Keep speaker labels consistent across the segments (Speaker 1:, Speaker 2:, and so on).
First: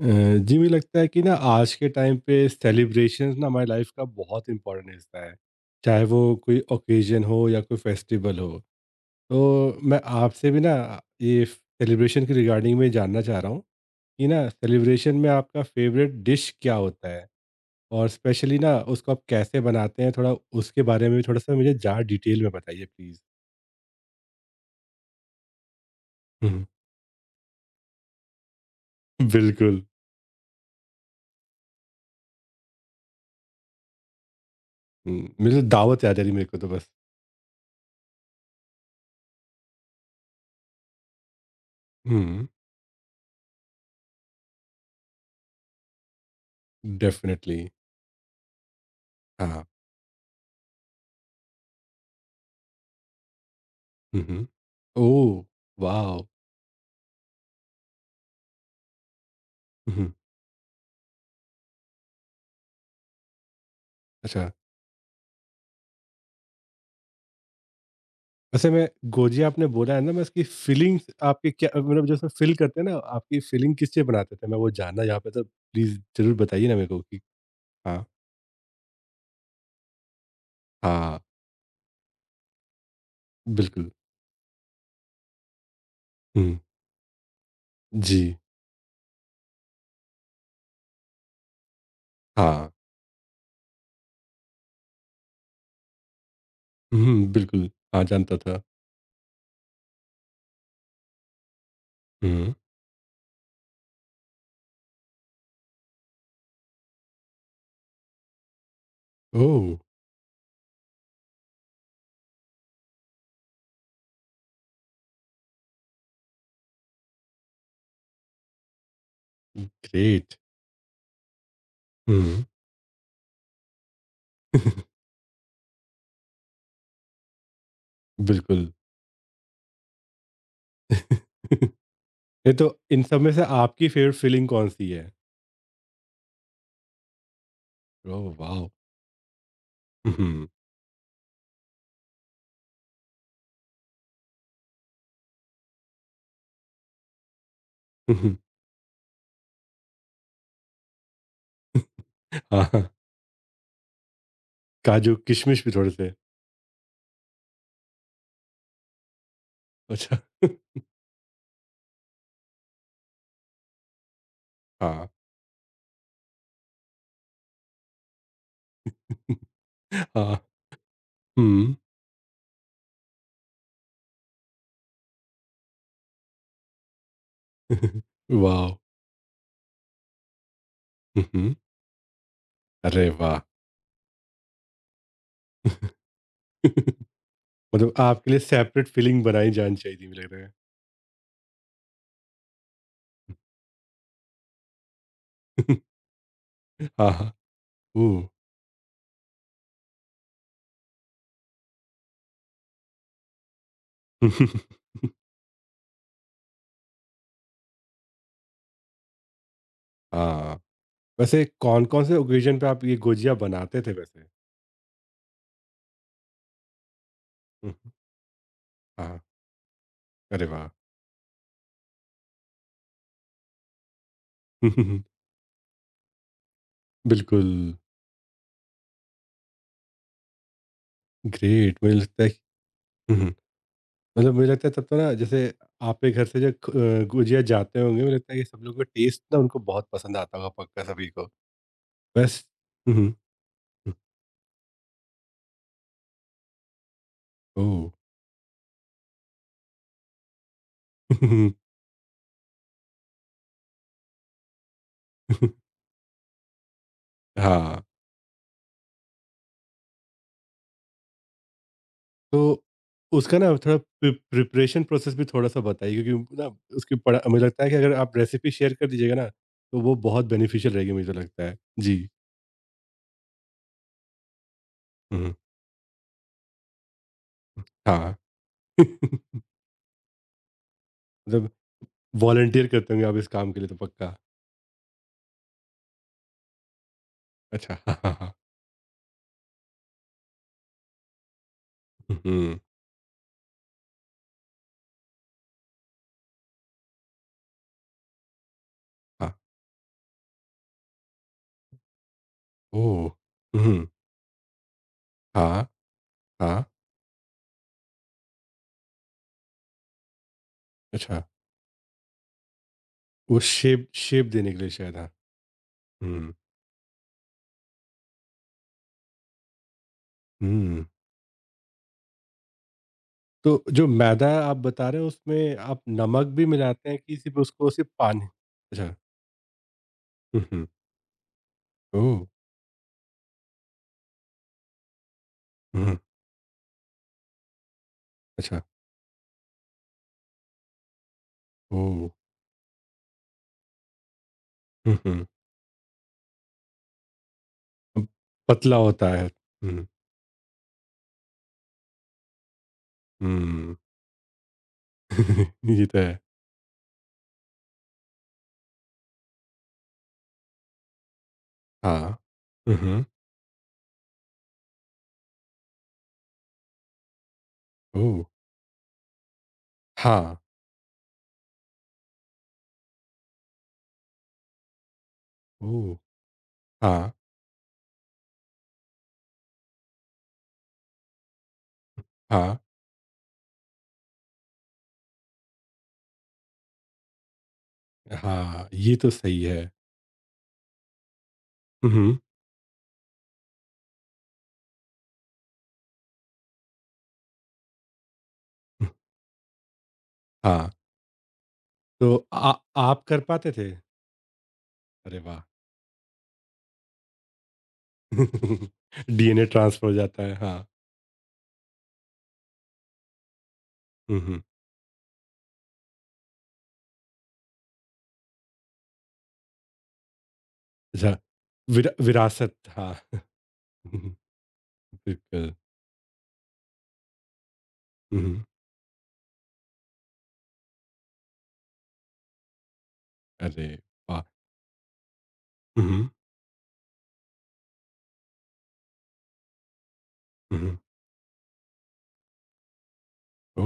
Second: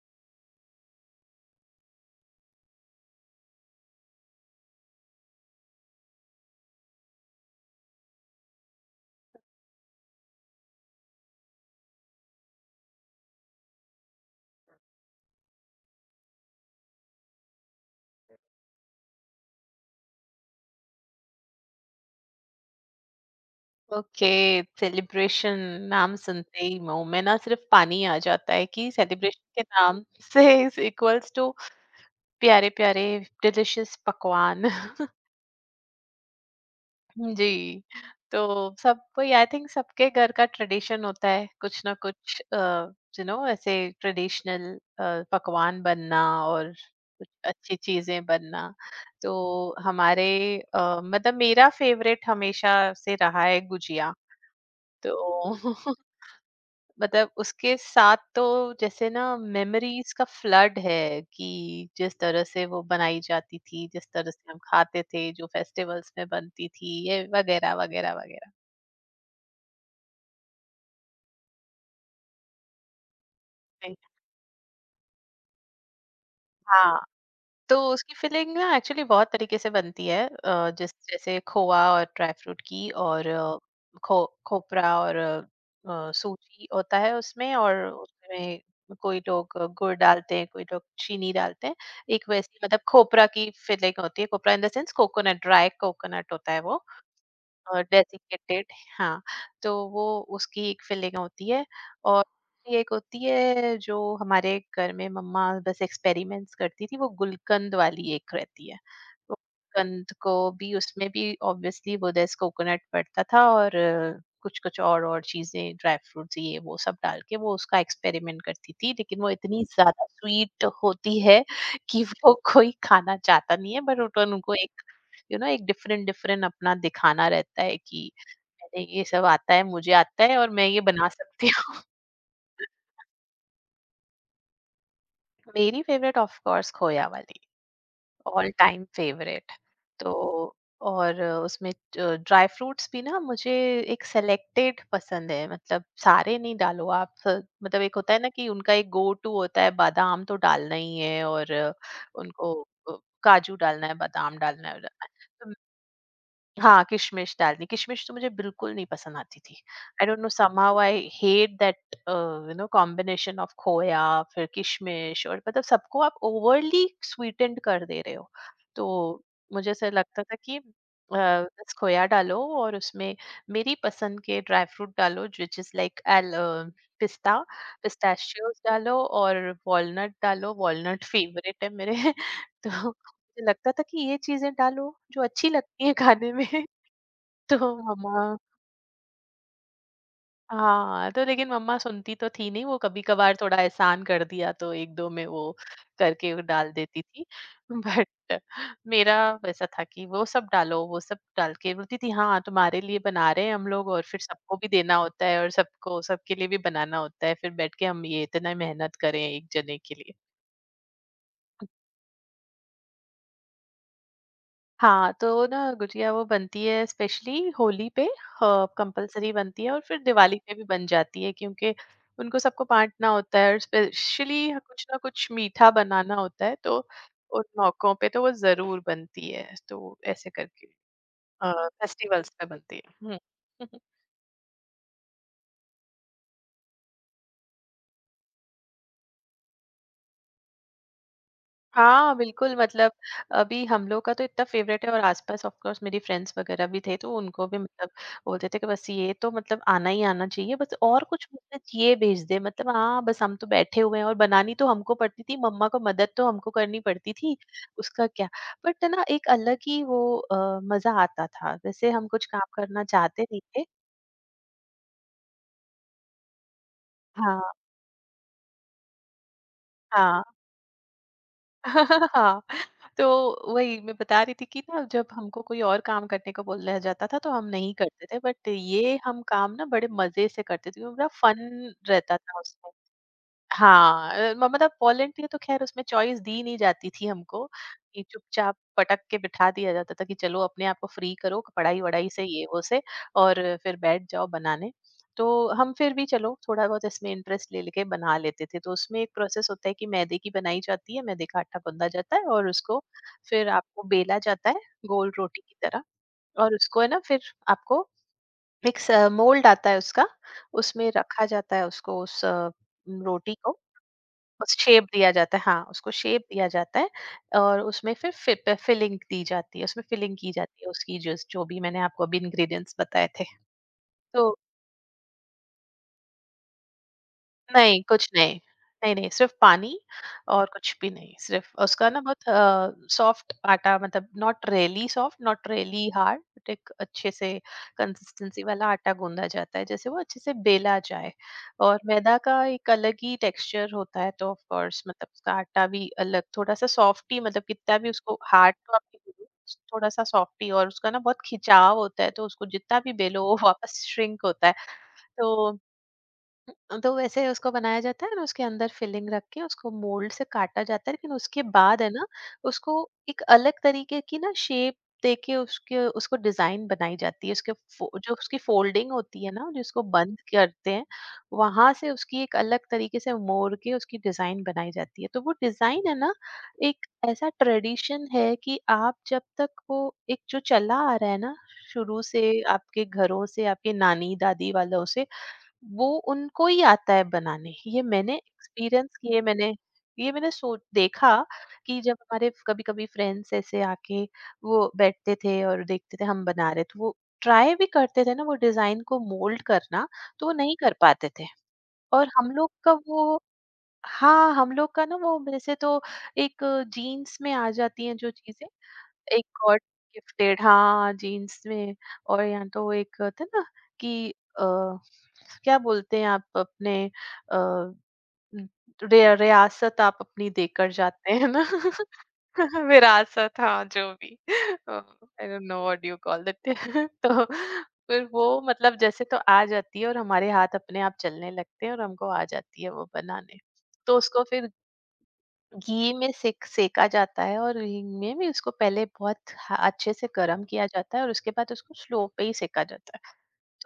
Speaker 1: अ, जी, मुझे लगता है कि ना आज के टाइम पे सेलिब्रेशंस ना हमारी लाइफ का बहुत इंपॉर्टेंट हिस्सा है। चाहे वो कोई ओकेजन हो या कोई फेस्टिवल हो। तो मैं आपसे भी ना ये सेलिब्रेशन के रिगार्डिंग में जानना चाह रहा हूँ कि ना सेलिब्रेशन में आपका फेवरेट डिश क्या होता है। और स्पेशली ना उसको आप कैसे बनाते हैं, थोड़ा उसके बारे में भी थोड़ा सा मुझे ज़्यादा डिटेल में बताइए प्लीज़।
Speaker 2: ओके। सेलिब्रेशन नाम
Speaker 1: हम्म,
Speaker 2: सुनते ही मुंह में ना सिर्फ पानी आ जाता है कि सेलिब्रेशन के
Speaker 1: बिल्कुल।
Speaker 2: नाम से इज इक्वल्स टू प्यारे प्यारे डिलिशियस पकवान।
Speaker 1: मेरे को दावत याद आ रही, मेरे को तो बस।
Speaker 2: जी। तो सब कोई आई थिंक सबके घर का ट्रेडिशन होता है कुछ ना कुछ,
Speaker 1: हम्म।
Speaker 2: ऐसे ट्रेडिशनल पकवान बनना, और कुछ
Speaker 1: डेफिनेटली।
Speaker 2: अच्छी चीजें बनना। तो
Speaker 1: हाँ।
Speaker 2: हमारे मतलब मेरा फेवरेट हमेशा से रहा है गुजिया।
Speaker 1: हम्म।
Speaker 2: तो
Speaker 1: ओह! वॉव!
Speaker 2: मतलब उसके साथ तो जैसे ना
Speaker 1: हुँ,
Speaker 2: मेमोरीज
Speaker 1: हुँ।
Speaker 2: का फ्लड है कि जिस तरह से वो बनाई जाती थी, जिस तरह
Speaker 1: अच्छा,
Speaker 2: से हम खाते थे, जो फेस्टिवल्स में बनती थी, ये वगैरह वगैरह वगैरह।
Speaker 1: वैसे मैं गोजिया आपने बोला है ना, मैं इसकी फीलिंग्स आपकी, क्या मतलब जो उसमें फ़ील करते हैं ना, आपकी फीलिंग किस लिए बनाते थे? मैं वो जानना यहाँ पे, तो प्लीज़ ज़रूर बताइए ना मेरे को
Speaker 2: राइट।
Speaker 1: कि।
Speaker 2: तो
Speaker 1: हाँ,
Speaker 2: उसकी फिलिंग ना एक्चुअली बहुत तरीके से बनती है। जिस
Speaker 1: हाँ,
Speaker 2: जैसे खोआ और ड्राई फ्रूट की, और
Speaker 1: बिल्कुल।
Speaker 2: खो खोपरा, और
Speaker 1: हुँ,
Speaker 2: सूजी होता है उसमें। और
Speaker 1: जी,
Speaker 2: उसमें कोई लोग गुड़ डालते हैं, कोई लोग चीनी डालते हैं। एक वैसी
Speaker 1: हाँ।
Speaker 2: मतलब खोपरा की फिलिंग होती है। खोपरा in the sense coconut, dry coconut होता है वो।
Speaker 1: हुँ, बिल्कुल। हाँ, जानता था।
Speaker 2: डेसिकेटेड। हाँ, तो वो उसकी एक फीलिंग होती है। और
Speaker 1: हुँ,
Speaker 2: दूसरी एक होती है जो हमारे घर में मम्मा बस एक्सपेरिमेंट्स करती थी, वो गुलकंद वाली एक रहती है। वो
Speaker 1: ओह!
Speaker 2: गुलकंद को भी, उसमें भी ऑब्वियसली वो दस कोकोनट पड़ता था, और कुछ कुछ और चीजें, ड्राई फ्रूट्स ये वो सब डाल के वो उसका एक्सपेरिमेंट करती थी। लेकिन वो इतनी ज्यादा
Speaker 1: ग्रेट।
Speaker 2: स्वीट होती है कि वो
Speaker 1: हुँ,
Speaker 2: कोई खाना चाहता नहीं है। बट उनको एक एक डिफरेंट डिफरेंट अपना दिखाना रहता है कि
Speaker 1: बिल्कुल।
Speaker 2: मैंने ये सब आता है, मुझे आता है, और मैं ये बना सकती हूँ।
Speaker 1: ये तो इन सब में से आपकी फ़ेवरेट फीलिंग कौन-सी है?
Speaker 2: मेरी फेवरेट ऑफ कोर्स खोया वाली,
Speaker 1: oh,
Speaker 2: all
Speaker 1: wow!
Speaker 2: Time favourite. तो
Speaker 1: हुँ, हुँ,
Speaker 2: और उसमें ड्राई फ्रूट्स भी ना मुझे एक सेलेक्टेड पसंद है। मतलब सारे नहीं डालो आप। मतलब एक होता
Speaker 1: हुँ,
Speaker 2: है ना
Speaker 1: हुँ।
Speaker 2: कि उनका एक गो टू होता है, बादाम तो डालना ही है। और उनको
Speaker 1: हाँ, हाँ।
Speaker 2: अ, काजू डालना है, बादाम डालना है
Speaker 1: काजू,
Speaker 2: तो।
Speaker 1: किशमिश भी थोड़े से।
Speaker 2: हाँ, किशमिश डालनी, किशमिश तो मुझे बिल्कुल नहीं पसंद आती थी। आई
Speaker 1: अच्छा।
Speaker 2: Don't know, somehow I hate that. Combination of खोया फिर
Speaker 1: हाँ,
Speaker 2: किशमिश, और मतलब सबको आप ओवरली स्वीटेंड कर दे रहे हो। तो मुझे ऐसा लगता था
Speaker 1: हाँ,
Speaker 2: कि बस
Speaker 1: हुँ।
Speaker 2: खोया डालो, और उसमें मेरी पसंद के ड्राई फ्रूट डालो, व्हिच इज़ लाइक एल पिस्ता, पिस्ताशियोज़
Speaker 1: वाव!
Speaker 2: डालो, और वॉलनट डालो, वॉलनट
Speaker 1: हुँ, हुँ।
Speaker 2: फेवरेट है मेरे। तो
Speaker 1: अरे वाह!
Speaker 2: मुझे लगता था कि ये चीज़ें डालो जो अच्छी लगती हैं खाने में। तो
Speaker 1: मतलब
Speaker 2: मम्मा
Speaker 1: आपके लिए सेपरेट फीलिंग बनाई जानी चाहिए थी, मुझे लग रहा
Speaker 2: हाँ, तो लेकिन मम्मा सुनती तो थी नहीं, वो कभी-कभार थोड़ा एहसान कर दिया तो 1-2 में वो
Speaker 1: है।
Speaker 2: करके वो डाल देती
Speaker 1: हाँ,
Speaker 2: थी।
Speaker 1: हाँ। ओह!
Speaker 2: बट मेरा वैसा था कि वो सब डालो, वो सब डाल के बोलती थी, "हाँ, तुम्हारे लिए बना रहे हैं हम लोग। और फिर सबको भी देना होता है, और सबको सबके लिए भी बनाना होता है, फिर बैठ के हम ये इतना मेहनत करें 1 जने के लिए।"
Speaker 1: हाँ, वैसे कौन-कौन से ओकेज़न पे आप ये गुजिया बनाते थे वैसे?
Speaker 2: हाँ, तो ना गुजिया वो बनती है स्पेशली
Speaker 1: हुँ,
Speaker 2: होली
Speaker 1: हुँ।
Speaker 2: पे,
Speaker 1: हाँ,
Speaker 2: कंपल्सरी बनती है। और फिर दिवाली
Speaker 1: अरे
Speaker 2: पे भी
Speaker 1: वाह!
Speaker 2: बन जाती है, क्योंकि उनको सबको बाँटना होता है और स्पेशली कुछ ना
Speaker 1: हम्म,
Speaker 2: कुछ मीठा बनाना होता है। तो उन
Speaker 1: बिल्कुल,
Speaker 2: मौकों पे तो वो ज़रूर बनती है। तो ऐसे करके अ,
Speaker 1: ग्रेट मुझे लगता है।
Speaker 2: फेस्टिवल्स पे बनती है।
Speaker 1: हुँ,
Speaker 2: हुँ।
Speaker 1: हुँ। मतलब मुझे लगता है तब तो ना, जैसे आपके घर से जो गुजिया जाते होंगे, मुझे लगता है ये सब लोगों का टेस्ट ना उनको बहुत पसंद आता होगा, पक्का सभी को।
Speaker 2: हाँ,
Speaker 1: बेस्ट।
Speaker 2: बिल्कुल, मतलब अभी हम लोग का तो इतना फेवरेट है। और आसपास ऑफ कोर्स मेरी फ्रेंड्स वगैरह भी थे, तो उनको भी
Speaker 1: ओह।
Speaker 2: मतलब बोलते थे कि बस ये तो मतलब आना ही आना चाहिए बस। और कुछ मतलब ये भेज दे मतलब, हाँ बस हम तो बैठे हुए हैं, और बनानी तो हमको पड़ती थी। मम्मा को मदद तो हमको करनी पड़ती थी,
Speaker 1: हाँ।
Speaker 2: उसका क्या। बट ना एक अलग ही वो मजा आता था, जैसे हम कुछ काम
Speaker 1: तो
Speaker 2: करना चाहते
Speaker 1: उसका
Speaker 2: नहीं
Speaker 1: ना
Speaker 2: थे।
Speaker 1: थोड़ा प्रिपरेशन प्रोसेस भी थोड़ा सा बताइए, क्योंकि ना उसकी पढ़ा मुझे
Speaker 2: हाँ,
Speaker 1: लगता है कि अगर आप रेसिपी शेयर कर दीजिएगा ना तो वो
Speaker 2: हाँ,
Speaker 1: बहुत बेनिफिशियल रहेगी, मुझे लगता है जी।
Speaker 2: हाँ, तो वही मैं बता रही थी कि ना जब
Speaker 1: हम्म,
Speaker 2: हमको कोई और काम करने को बोला जाता था तो हम नहीं करते
Speaker 1: हाँ।
Speaker 2: थे, बट ये हम काम ना बड़े मजे से करते थे क्योंकि बड़ा फन
Speaker 1: मतलब
Speaker 2: रहता था
Speaker 1: वॉलंटियर
Speaker 2: उसमें।
Speaker 1: करते होंगे आप इस काम के लिए तो
Speaker 2: हाँ,
Speaker 1: पक्का।
Speaker 2: अ, म मतलब वॉलंटियर तो ख़ैर उसमें चॉइस दी नहीं जाती थी हमको,
Speaker 1: अच्छा हाँ,
Speaker 2: कि
Speaker 1: हाँ, हाँ।
Speaker 2: चुपचाप पटक के बिठा दिया जाता था कि चलो अपने आप को फ्री करो पढ़ाई-वढ़ाई से, ये
Speaker 1: हम्म,
Speaker 2: वो से, और फिर बैठ जाओ बनाने। तो हम फिर भी चलो थोड़ा-बहुत इसमें इंटरेस्ट ले लेके बना लेते थे। तो उसमें एक
Speaker 1: हाँ।
Speaker 2: प्रोसेस होता है कि मैदे की बनाई जाती है, मैदे का आटा गूँधा जाता है और उसको
Speaker 1: ओह।
Speaker 2: फिर आपको
Speaker 1: हम्म,
Speaker 2: बेला जाता है गोल रोटी की
Speaker 1: हाँ।
Speaker 2: तरह। और
Speaker 1: हाँ।
Speaker 2: उसको है ना फिर आपको एक स मोल्ड आता है उसका, उसमें
Speaker 1: अच्छा,
Speaker 2: रखा जाता है उसको, उस रोटी
Speaker 1: वो
Speaker 2: को
Speaker 1: शेप शेप देने के लिए
Speaker 2: शेप
Speaker 1: शायद, हाँ।
Speaker 2: दिया जाता है। हाँ, उसको शेप
Speaker 1: हम्म।
Speaker 2: दिया जाता है। और उसमें फिर फि फिलिंग दी जाती है, उसमें फिलिंग की जाती है
Speaker 1: हम्म,
Speaker 2: उसकी, जो जो भी मैंने आपको अभी इंग्रीडिएंट्स बताए थे।
Speaker 1: तो जो मैदा
Speaker 2: तो
Speaker 1: आप बता रहे हो उसमें आप नमक भी मिलाते हैं कि सिर्फ़ उसको
Speaker 2: नहीं,
Speaker 1: सिर्फ़
Speaker 2: कुछ
Speaker 1: पानी?
Speaker 2: नहीं।
Speaker 1: अच्छा।
Speaker 2: नहीं, नहीं, सिर्फ़ पानी
Speaker 1: हुँ,
Speaker 2: और
Speaker 1: हुँ।
Speaker 2: कुछ भी नहीं। सिर्फ़ उसका ना
Speaker 1: ओह!
Speaker 2: बहुत सॉफ्ट आटा, मतलब not really soft, not really
Speaker 1: हुँ,
Speaker 2: हार्ड, बट एक अच्छे से कंसिस्टेंसी
Speaker 1: अच्छा।
Speaker 2: वाला आटा गूँधा जाता है, जैसे वो अच्छे से बेला जाए। और
Speaker 1: ओह!
Speaker 2: मैदा का एक अलग ही टेक्सचर होता है, तो ऑफ कोर्स
Speaker 1: हुँ,
Speaker 2: मतलब
Speaker 1: हुँ।
Speaker 2: उसका आटा भी अलग थोड़ा-सा सॉफ्ट ही, मतलब कितना भी
Speaker 1: अब
Speaker 2: उसको हार्ड तो
Speaker 1: पतला
Speaker 2: आप,
Speaker 1: होता है। हुँ,
Speaker 2: थोड़ा-सा सॉफ्ट ही। और उसका ना बहुत खिंचाव होता है, तो उसको जितना भी बेलो वो
Speaker 1: हुँ।
Speaker 2: वापस श्रिंक होता है। तो
Speaker 1: ये तो है।
Speaker 2: तो वैसे उसको बनाया जाता है ना, उसके अंदर फिलिंग रख के उसको मोल्ड से काटा जाता है, लेकिन उसके बाद है ना
Speaker 1: हाँ। हुँ,
Speaker 2: उसको
Speaker 1: हुँ।
Speaker 2: एक अलग तरीके की ना शेप देके उसके उसको डिजाइन बनाई जाती है, उसके जो
Speaker 1: ओह!
Speaker 2: उसकी फोल्डिंग होती है ना, जिसको बंद
Speaker 1: हाँ।
Speaker 2: करते हैं, वहां से उसकी एक अलग तरीके से मोड़ के उसकी डिजाइन बनाई जाती है। तो वो डिजाइन है
Speaker 1: ओह!
Speaker 2: ना एक
Speaker 1: हाँ,
Speaker 2: ऐसा ट्रेडिशन है कि आप जब तक वो, एक जो चला आ रहा है ना शुरू से
Speaker 1: हाँ,
Speaker 2: आपके घरों से, आपके नानी दादी वालों से, वो उनको ही आता है बनाने। ये मैंने
Speaker 1: हाँ। ये
Speaker 2: एक्सपीरियंस
Speaker 1: तो
Speaker 2: किए।
Speaker 1: सही है।
Speaker 2: मैंने सो देखा कि
Speaker 1: हुँ,
Speaker 2: जब
Speaker 1: हुँ।
Speaker 2: हमारे कभी-कभी फ्रेंड्स ऐसे आके वो बैठते थे और देखते थे हम बना रहे, तो वो ट्राई भी करते थे ना वो डिज़ाइन
Speaker 1: हुँ,
Speaker 2: को मोल्ड करना, तो वो नहीं
Speaker 1: हाँ।
Speaker 2: कर पाते थे। और
Speaker 1: तो
Speaker 2: हम लोग
Speaker 1: आ
Speaker 2: का
Speaker 1: आप
Speaker 2: वो,
Speaker 1: कर पाते थे?
Speaker 2: हाँ, हम लोग का ना वो
Speaker 1: अरे वाह!
Speaker 2: वैसे तो एक जीन्स में आ जाती हैं जो चीज़ें, एक
Speaker 1: डीएनए
Speaker 2: गॉड
Speaker 1: ट्रांसफ़र हो जाता है।
Speaker 2: गिफ्टेड,
Speaker 1: हाँ।
Speaker 2: हाँ, जीन्स में। और या तो एक होता है ना कि
Speaker 1: हुँ, हुँ।
Speaker 2: अ, क्या बोलते हैं आप अपने, अ, रि रियासत, आप अपनी देकर जाते
Speaker 1: अच्छा।
Speaker 2: हैं ना।
Speaker 1: विरासत, हाँ। हुँ,
Speaker 2: विरासत, हाँ, जो
Speaker 1: हुँ।
Speaker 2: भी, आई डोंट
Speaker 1: बिल्कुल।
Speaker 2: Know what you call it. तो फिर
Speaker 1: हुँ,
Speaker 2: वो
Speaker 1: हुँ।
Speaker 2: मतलब जैसे तो आ जाती है, और हमारे हाथ अपने आप चलने लगते हैं, और हमको आ जाती है वो बनाने।
Speaker 1: अरे
Speaker 2: तो
Speaker 1: वाह!
Speaker 2: उसको फिर
Speaker 1: हुँ,
Speaker 2: घी
Speaker 1: हुँ,
Speaker 2: में सेका जाता है, और घी में भी उसको पहले बहुत अच्छे से गर्म
Speaker 1: हुँ,
Speaker 2: किया
Speaker 1: हुँ।
Speaker 2: जाता है और उसके बाद उसको स्लो पे ही सेका जाता है।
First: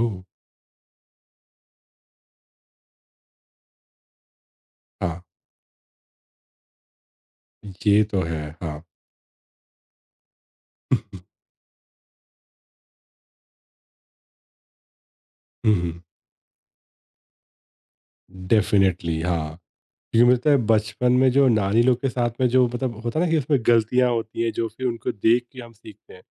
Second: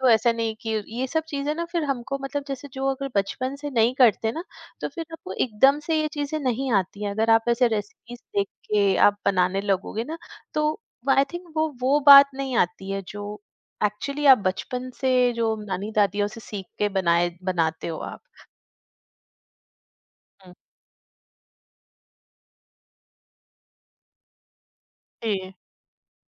Speaker 2: तो ऐसा नहीं कि, ये सब चीजें ना फिर हमको, मतलब जैसे जो अगर बचपन से नहीं करते ना, तो फिर
Speaker 1: हाँ,
Speaker 2: आपको एकदम से ये चीजें नहीं आती हैं अगर आप ऐसे
Speaker 1: ये
Speaker 2: रेसिपीज
Speaker 1: तो है,
Speaker 2: देख
Speaker 1: हाँ।
Speaker 2: के आप बनाने लगोगे ना। तो आई थिंक वो बात नहीं आती है जो एक्चुअली आप बचपन से जो
Speaker 1: हुँ,
Speaker 2: नानी
Speaker 1: हुँ।
Speaker 2: दादियों से सीख के बनाए बनाते हो आप।
Speaker 1: डेफ़िनिटली, हाँ। क्योंकि मिलता
Speaker 2: हम्म,
Speaker 1: है बचपन में जो नानी लोग के साथ में, जो मतलब होता है ना कि उसमें गलतियाँ होती हैं जो फिर उनको देख
Speaker 2: जी,
Speaker 1: के हम सीखते हैं,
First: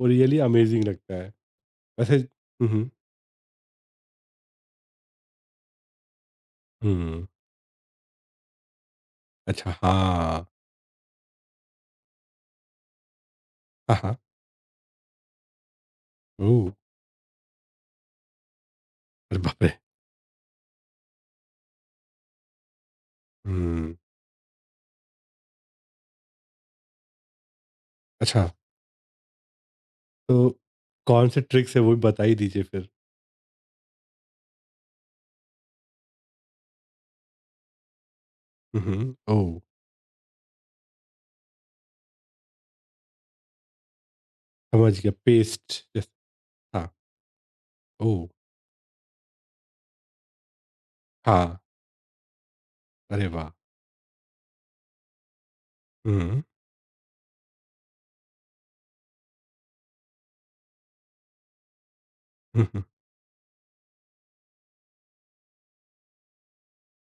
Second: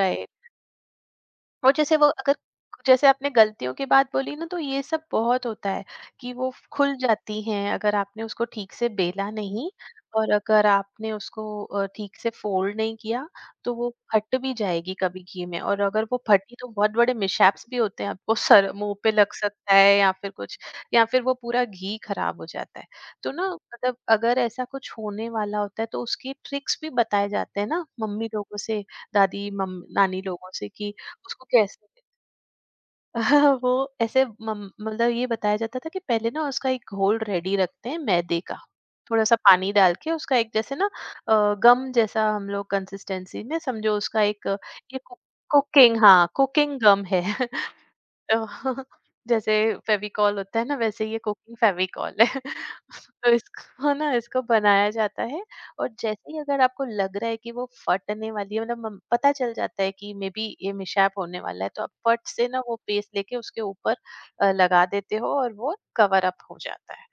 Speaker 1: वो रियली अमेज़िंग लगता है।
Speaker 2: और जैसे वो
Speaker 1: वैसे,
Speaker 2: अगर
Speaker 1: हुँ, हुँ,
Speaker 2: जैसे आपने गलतियों की बात बोली ना, तो ये सब बहुत होता है कि वो खुल
Speaker 1: हुँ।
Speaker 2: जाती हैं अगर आपने उसको ठीक से बेला
Speaker 1: अच्छा,
Speaker 2: नहीं, और
Speaker 1: हाँ।
Speaker 2: अगर आपने उसको ठीक से फोल्ड नहीं किया, तो वो
Speaker 1: हाँ, हाँ।
Speaker 2: फट भी जाएगी कभी घी में। और अगर वो फटी
Speaker 1: ओह!
Speaker 2: तो बहुत बड़े मिशैप्स भी होते हैं, आपको सर, मुंह पे लग
Speaker 1: अरे बाप रे!
Speaker 2: सकता है या फिर कुछ, या फिर वो पूरा घी खराब हो जाता है। तो ना
Speaker 1: हुँ।
Speaker 2: मतलब अगर ऐसा कुछ होने वाला होता है तो उसकी ट्रिक्स भी बताए जाते हैं ना मम्मी
Speaker 1: अच्छा,
Speaker 2: लोगों से, दादी मम नानी
Speaker 1: तो
Speaker 2: लोगों से, कि
Speaker 1: कौन से
Speaker 2: उसको
Speaker 1: ट्रिक्स है
Speaker 2: कैसे।
Speaker 1: वो भी बता ही दीजिए फिर?
Speaker 2: वो ऐसे मतलब ये बताया जाता था कि पहले ना उसका एक घोल रेडी रखते हैं मैदे का,
Speaker 1: हुँ, हुँ।
Speaker 2: थोड़ा सा
Speaker 1: ओह!
Speaker 2: पानी डाल के उसका एक जैसे ना गम जैसा हम लोग कंसिस्टेंसी में समझो, उसका एक
Speaker 1: समझ
Speaker 2: ये
Speaker 1: गया, पेस्ट
Speaker 2: कुकिंग,
Speaker 1: जैस।
Speaker 2: हाँ, कुकिंग
Speaker 1: हाँ,
Speaker 2: गम है।
Speaker 1: ओह!
Speaker 2: अ, जैसे फेविकॉल होता है ना, वैसे ये
Speaker 1: हाँ,
Speaker 2: कुकिंग फेविकॉल है।
Speaker 1: अरे
Speaker 2: तो
Speaker 1: वाह!
Speaker 2: इसको ना, इसको बनाया जाता है, और जैसे ही
Speaker 1: हुँ,
Speaker 2: अगर आपको लग रहा है कि वो फटने वाली है, मतलब पता चल जाता है कि मे बी ये मिशैप होने वाला है, तो आप फट से ना
Speaker 1: हुँ,
Speaker 2: वो
Speaker 1: हुँ,
Speaker 2: पेस्ट लेके उसके ऊपर लगा देते हो और वो कवर अप हो जाता है।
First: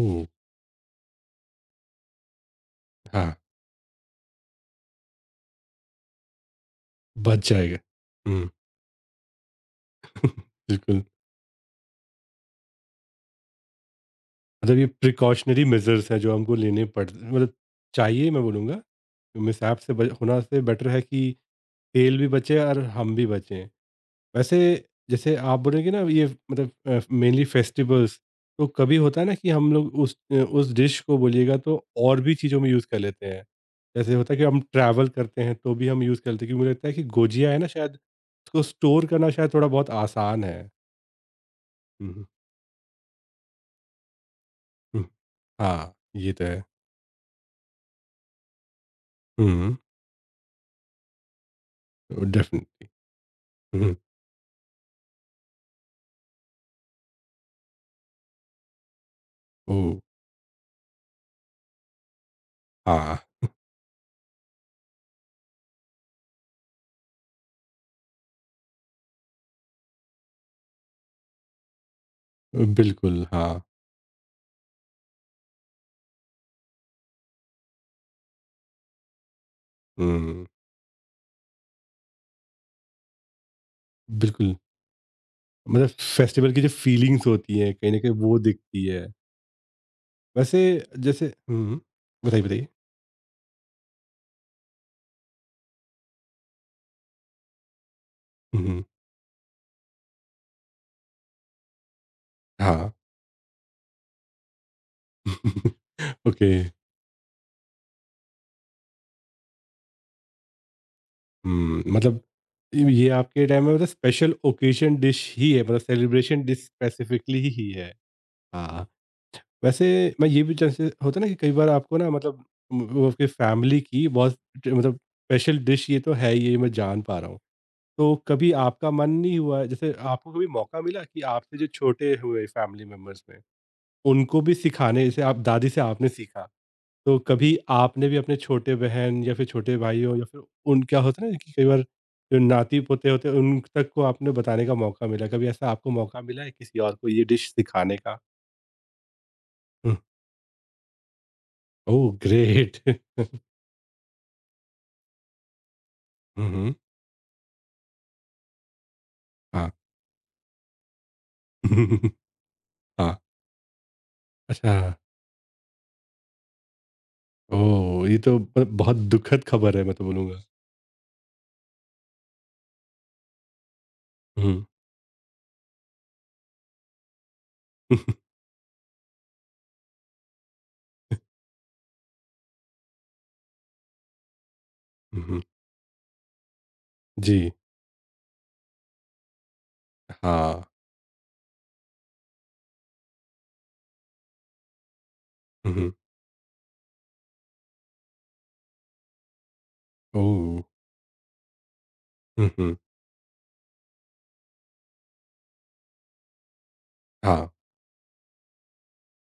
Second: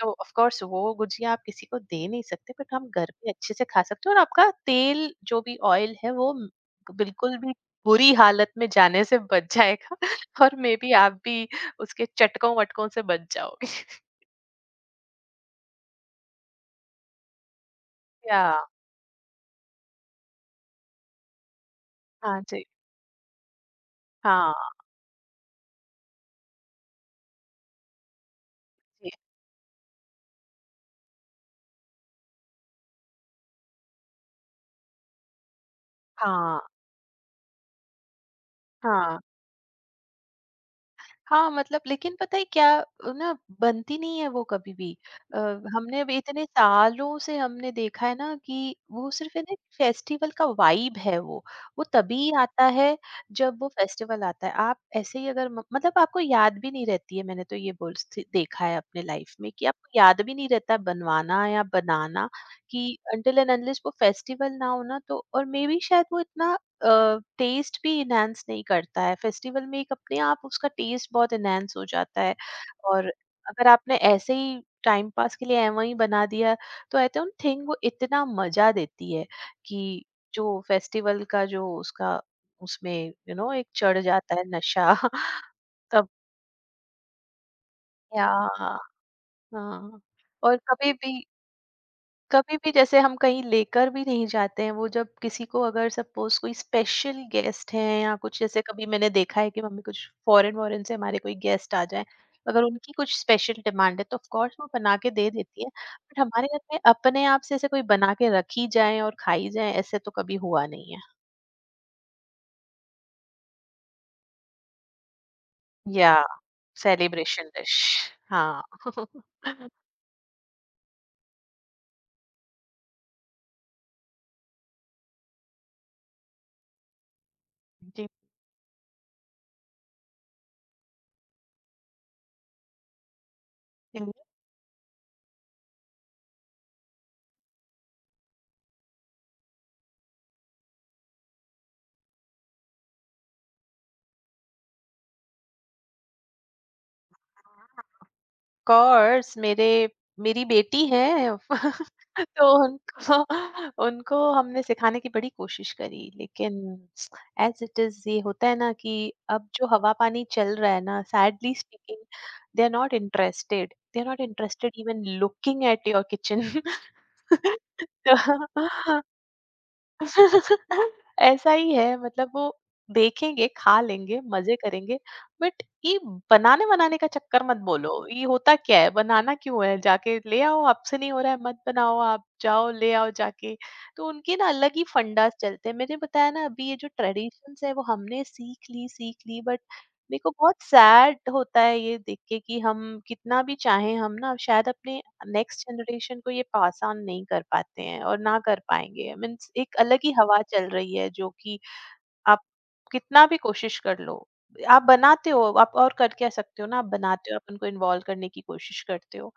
Speaker 2: तो ऑफ कोर्स वो गुजिया आप किसी को दे नहीं सकते, बट हम घर पे
Speaker 1: हाँ,
Speaker 2: अच्छे से खा सकते हैं। और आपका तेल जो भी ऑयल है वो बिल्कुल
Speaker 1: बच
Speaker 2: भी
Speaker 1: जाएगा।
Speaker 2: बुरी
Speaker 1: हुँ,
Speaker 2: हालत में जाने से बच जाएगा और मे बी
Speaker 1: बिल्कुल,
Speaker 2: आप भी उसके चटकों वटकों से बच जाओगे।
Speaker 1: मतलब ये प्रिकॉशनरी मेज़र्स हैं जो हमको लेने पड़, मतलब चाहिए, मैं
Speaker 2: या,
Speaker 1: बोलूँगा, मिसहैप से ब होना से बेटर है कि तेल भी
Speaker 2: हाँ
Speaker 1: बचे
Speaker 2: जी,
Speaker 1: और हम भी बचें। वैसे,
Speaker 2: हाँ
Speaker 1: जैसे आप बोलेंगे ना ये, मतलब मेनली फेस्टिवल्स, तो कभी
Speaker 2: जी,
Speaker 1: होता है ना कि हम लोग उस डिश को बोलिएगा तो और भी चीज़ों में यूज़ कर लेते हैं। जैसे होता है कि हम ट्रैवल करते हैं तो भी हम यूज़ करते हैं, क्योंकि
Speaker 2: हाँ,
Speaker 1: मुझे लगता है कि गोजिया है ना शायद, उसको स्टोर
Speaker 2: हाँ,
Speaker 1: करना शायद थोड़ा बहुत आसान है।
Speaker 2: हाँ, मतलब लेकिन
Speaker 1: हम्म,
Speaker 2: पता है क्या। ना बनती नहीं है वो कभी भी।
Speaker 1: हम्म,
Speaker 2: अ,
Speaker 1: हाँ
Speaker 2: हमने अब
Speaker 1: ये तो
Speaker 2: इतने
Speaker 1: है।
Speaker 2: सालों से हमने देखा है ना कि वो सिर्फ़ है ना
Speaker 1: हम्म।
Speaker 2: फेस्टिवल का वाइब है वो। वो तभी आता
Speaker 1: डेफिनेटली।
Speaker 2: है जब वो
Speaker 1: हम्म।
Speaker 2: फेस्टिवल आता है। आप ऐसे ही अगर म मतलब आपको याद भी नहीं रहती है मैंने तो ये बोल स देखा है अपने लाइफ़ में कि
Speaker 1: ओ।
Speaker 2: आपको याद भी नहीं रहता बनवाना या बनाना कि
Speaker 1: हाँ।
Speaker 2: अनटिल एंड अनलेस वो फेस्टिवल ना हो ना तो और मेबी शायद वो इतना टेस्ट भी इनहैंस नहीं करता है फेस्टिवल में एक अपने आप उसका टेस्ट बहुत इनहैंस हो जाता है और
Speaker 1: बिल्कुल, हाँ।
Speaker 2: अगर आपने ऐसे ही टाइम पास के लिए ऐ वहीं बना दिया तो आई डोंट थिंक वो इतना मजा देती है कि
Speaker 1: हम्म।
Speaker 2: जो फेस्टिवल का जो उसका उसमें यू नो एक चढ़ जाता है
Speaker 1: बिल्कुल,
Speaker 2: नशा
Speaker 1: मतलब
Speaker 2: तब
Speaker 1: फेस्टिवल की जो फीलिंग्स होती हैं कहीं ना कहीं
Speaker 2: या
Speaker 1: वो दिखती है।
Speaker 2: हाँ। और
Speaker 1: वैसे, जैसे, हुँ, बताइए,
Speaker 2: कभी
Speaker 1: बताइए।
Speaker 2: भी जैसे हम कहीं लेकर भी नहीं जाते हैं वो जब किसी को अगर सपोज कोई स्पेशल गेस्ट हैं या कुछ
Speaker 1: हुँ,
Speaker 2: जैसे
Speaker 1: हुँ,
Speaker 2: कभी मैंने देखा है कि मम्मी कुछ फॉरेन वॉरेन से हमारे कोई गेस्ट आ जाए अगर उनकी
Speaker 1: हाँ।
Speaker 2: कुछ स्पेशल डिमांड है तो ऑफ कोर्स वो बना के दे देती है बट हमारे
Speaker 1: ओके,
Speaker 2: घर में अपने आप से ऐसे कोई बना के रखी जाए और खाई जाए ऐसे तो कभी हुआ नहीं है।
Speaker 1: हुँ, मतलब इ ये आपके टाइम में मतलब स्पेशल ओकेशन डिश ही है, मतलब
Speaker 2: या
Speaker 1: सेलिब्रेशन डिश स्पेसिफिकली
Speaker 2: सेलिब्रेशन
Speaker 1: ही
Speaker 2: डिश,
Speaker 1: है।
Speaker 2: हाँ
Speaker 1: हाँ, वैसे मैं ये भी, जैसे होता है ना कि कई बार आपको ना, मतलब वो आपकी फैमिली की बहुत ट मतलब स्पेशल डिश ये तो है ही, ये मैं जान पा रहा हूँ।
Speaker 2: जी
Speaker 1: तो कभी आपका मन नहीं हुआ जैसे आपको कभी मौका मिला कि आपसे जो छोटे हुए फैमिली मेंबर्स में, उनको भी सिखाने, जैसे आप दादी से आपने सीखा? तो कभी आपने भी अपने छोटे बहन या फिर छोटे भाई हो या फिर उन, क्या होता है ना कि कई बार जो नाती पोते होते हैं उन तक को आपने बताने का मौका मिला, कभी ऐसा आपको मौका मिला है किसी और को ये डिश सिखाने का?
Speaker 2: कोर्स मेरे
Speaker 1: हम्म,
Speaker 2: मेरी बेटी है
Speaker 1: ओह
Speaker 2: तो
Speaker 1: ग्रेट।
Speaker 2: उनको उनको हमने सिखाने की बड़ी कोशिश करी लेकिन
Speaker 1: हम्म,
Speaker 2: एज इट इज ये होता है ना कि अब जो
Speaker 1: हाँ।
Speaker 2: हवा पानी चल रहा है ना sadly speaking they are not
Speaker 1: हाँ।
Speaker 2: Interested, they are not interested
Speaker 1: अच्छा।
Speaker 2: Even looking at your kitchen.
Speaker 1: Oh,
Speaker 2: तो
Speaker 1: ये तो बहुत दुखद खबर है, मैं तो बोलूँगा।
Speaker 2: ऐसा ही है। मतलब वो देखेंगे, खा लेंगे, मजे
Speaker 1: हम्म,
Speaker 2: करेंगे बट ये बनाने-वनाने का चक्कर मत बोलो। ये होता क्या है? बनाना क्यों है? जाके ले आओ, आपसे नहीं हो रहा है मत बनाओ आप, जाओ ले आओ जाके। तो उनके ना अलग ही फंडास
Speaker 1: हम्म,
Speaker 2: चलते हैं। मैंने बताया ना अभी ये जो
Speaker 1: जी।
Speaker 2: ट्रेडिशंस है वो हमने सीख ली बट मेरे को बहुत
Speaker 1: हाँ।
Speaker 2: सैड होता है ये देख के कि हम कितना भी चाहें हम ना शायद अपने नेक्स्ट
Speaker 1: हम्म,
Speaker 2: जनरेशन को ये पास ऑन नहीं कर पाते हैं और ना कर पाएंगे। मीन्स एक अलग ही हवा
Speaker 1: ओह।
Speaker 2: चल रही है जो कि आप
Speaker 1: हम्म,
Speaker 2: कितना भी कोशिश कर लो। आप बनाते हो, आप और कर क्या सकते हो ना, आप बनाते हो आप
Speaker 1: हाँ।
Speaker 2: उनको इन्वॉल्व करने की कोशिश करते हो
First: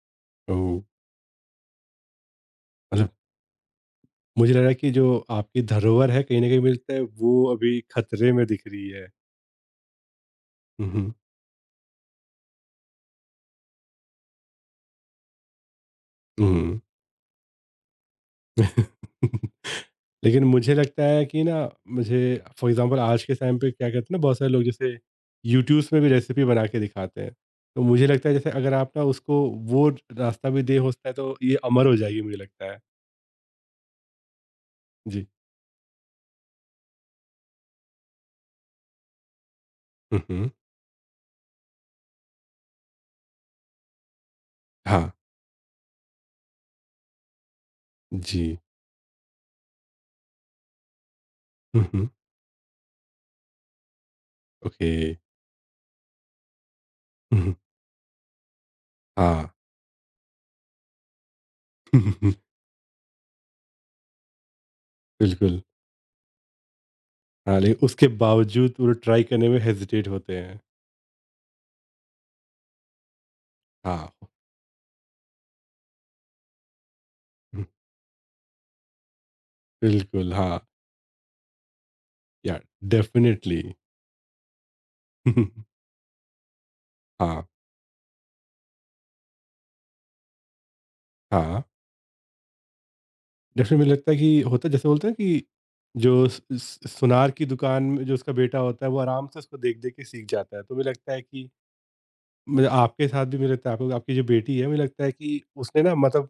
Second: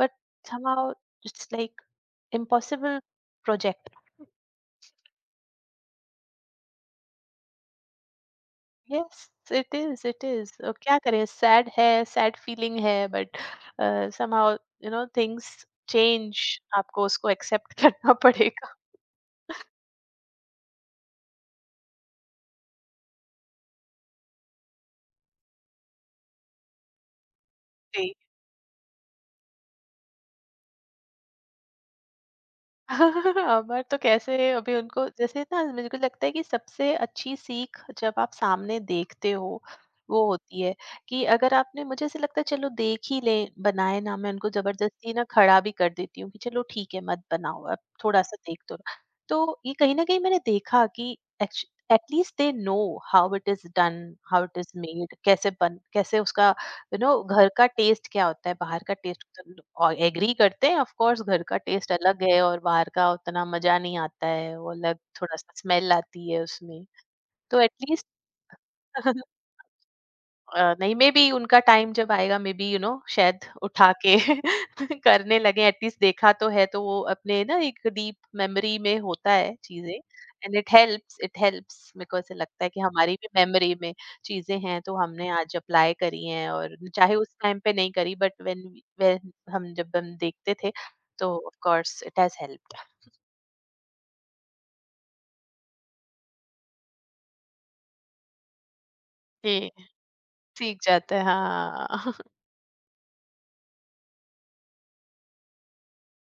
Speaker 2: but
Speaker 1: oh,
Speaker 2: somehow it's like impossible
Speaker 1: मतलब
Speaker 2: प्रोजेक्ट।
Speaker 1: मुझे लग रहा है कि जो आपकी धरोहर है कहीं न कहीं मिलता है, वो अभी खतरे में दिख रही है।
Speaker 2: Yes it is, it is. क्या
Speaker 1: उहुँ,
Speaker 2: करें, सैड है, सैड फीलिंग है but somehow you know things change.
Speaker 1: उहुँ।
Speaker 2: आपको उसको एक्सेप्ट करना पड़ेगा।
Speaker 1: लेकिन मुझे लगता है कि ना, मुझे, फ़ॉर एग्ज़ाम्पल आज के टाइम पे क्या करते हैं ना बहुत सारे लोग, जैसे यूट्यूब्स में भी रेसिपी बना के दिखाते हैं। तो मुझे लगता है जैसे अगर आप ना उसको वो रास्ता भी दे, हो सकता है तो ये अमर हो जाएगी, मुझे लगता है।
Speaker 2: अमर तो कैसे। अभी उनको
Speaker 1: जी।
Speaker 2: जैसे ना मुझे को लगता है कि सबसे अच्छी सीख जब आप सामने देखते हो वो
Speaker 1: उहुँ,
Speaker 2: होती है कि अगर आपने मुझे ऐसे लगता है चलो देख ही ले बनाए ना, मैं उनको
Speaker 1: हाँ।
Speaker 2: जबरदस्ती ना खड़ा भी कर देती हूँ कि चलो ठीक है मत बनाओ अब, थोड़ा सा
Speaker 1: जी।
Speaker 2: देख तो लो। तो ये कहीं ना कहीं मैंने देखा कि
Speaker 1: उहुँ,
Speaker 2: at least they know how it is done, how it is
Speaker 1: okay.
Speaker 2: Made, कैसे बन कैसे उसका यू नो घर
Speaker 1: उहुँ,
Speaker 2: का टेस्ट क्या होता है, बाहर का टेस्ट
Speaker 1: हाँ।
Speaker 2: और एग्री करते हैं ऑफ कोर्स घर का टेस्ट अलग है और बाहर का उतना मजा नहीं आता है, वो अलग थोड़ा सा
Speaker 1: बिल्कुल।
Speaker 2: स्मेल आती है उसमें।
Speaker 1: हाँ,
Speaker 2: तो
Speaker 1: लेकिन उसके
Speaker 2: एटलीस्ट
Speaker 1: बावजूद वो ट्राई करने में हेजिटेट होते हैं।
Speaker 2: नहीं, मे बी उनका टाइम जब आएगा मे बी यू नो शायद उठा
Speaker 1: हाँ,
Speaker 2: के करने लगे। एटलीस्ट देखा तो है तो वो अपने ना एक डीप मेमोरी में होता है चीजें।
Speaker 1: बिल्कुल,
Speaker 2: एंड
Speaker 1: हाँ।
Speaker 2: इट हेल्प्स, इट हेल्प्स, मेरे को ऐसे
Speaker 1: या
Speaker 2: लगता है कि हमारी भी
Speaker 1: डेफ़िनेटली।
Speaker 2: मेमोरी में चीजें हैं तो हमने आज अप्लाई करी हैं और चाहे उस
Speaker 1: हाँ,
Speaker 2: टाइम पे नहीं करी बट व्हेन व्हेन हम जब हम देखते थे तो ऑफ
Speaker 1: हाँ।
Speaker 2: Course it has helped.
Speaker 1: Definitely मुझे लगता है कि होता है, जैसे बोलते हैं ना कि जो स स सुनार की दुकान में जो उसका बेटा होता है, वो आराम से
Speaker 2: जी,
Speaker 1: उसको देख-देख के सीख जाता है। तो
Speaker 2: सीख
Speaker 1: मुझे लगता
Speaker 2: जाते
Speaker 1: है
Speaker 2: हैं
Speaker 1: कि
Speaker 2: हाँ
Speaker 1: मुझे आपके साथ भी, मुझे लगता है आपको, आपकी जो बेटी है, मुझे लगता है कि उसने ना मतलब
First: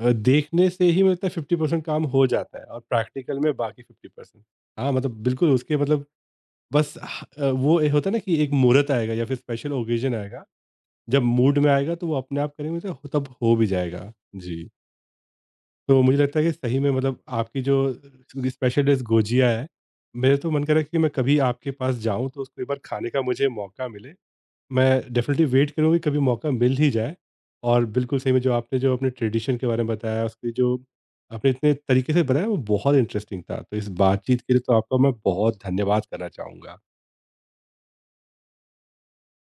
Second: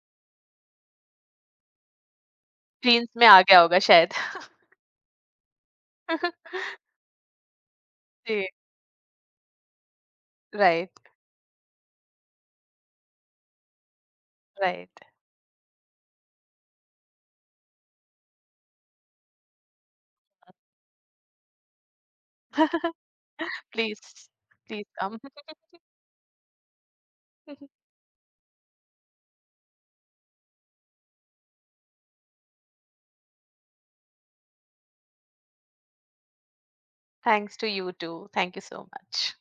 Speaker 1: देखने से ही मुझे लगता है 50% काम हो जाता है और
Speaker 2: जीन्स में
Speaker 1: प्रैक्टिकल
Speaker 2: आ
Speaker 1: में
Speaker 2: गया होगा
Speaker 1: बाकी
Speaker 2: शायद
Speaker 1: 50%। हाँ, मतलब बिल्कुल उसके मतलब बस वो ए होता है ना कि
Speaker 2: जी,
Speaker 1: एक मुहूर्त आएगा या फिर स्पेशल ऑकेज़न आएगा,
Speaker 2: राइट,
Speaker 1: जब मूड में आएगा तो वो अपने आप करेंगे तो तब हो भी जाएगा। जी,
Speaker 2: राइट।
Speaker 1: तो मुझे लगता है कि सही में, मतलब आपकी जो स्पेशल डिश गोजिया है, मेरा तो मन कर रहा है कि मैं कभी आपके पास जाऊँ तो उसको एक बार खाने का मुझे मौका
Speaker 2: Please,
Speaker 1: मिले।
Speaker 2: please
Speaker 1: मैं
Speaker 2: come.
Speaker 1: डेफ़िनिटली वेट करूँगा कि कभी मौका मिल ही जाए। और बिल्कुल सही में जो आपने जो अपने ट्रेडिशन के बारे में बताया, उसकी जो आपने इतने तरीके से बताया वो बहुत इंटरेस्टिंग था। तो इस बातचीत के लिए तो आपका मैं बहुत धन्यवाद करना चाहूँगा।
Speaker 2: Thanks to you too. Thank you so much.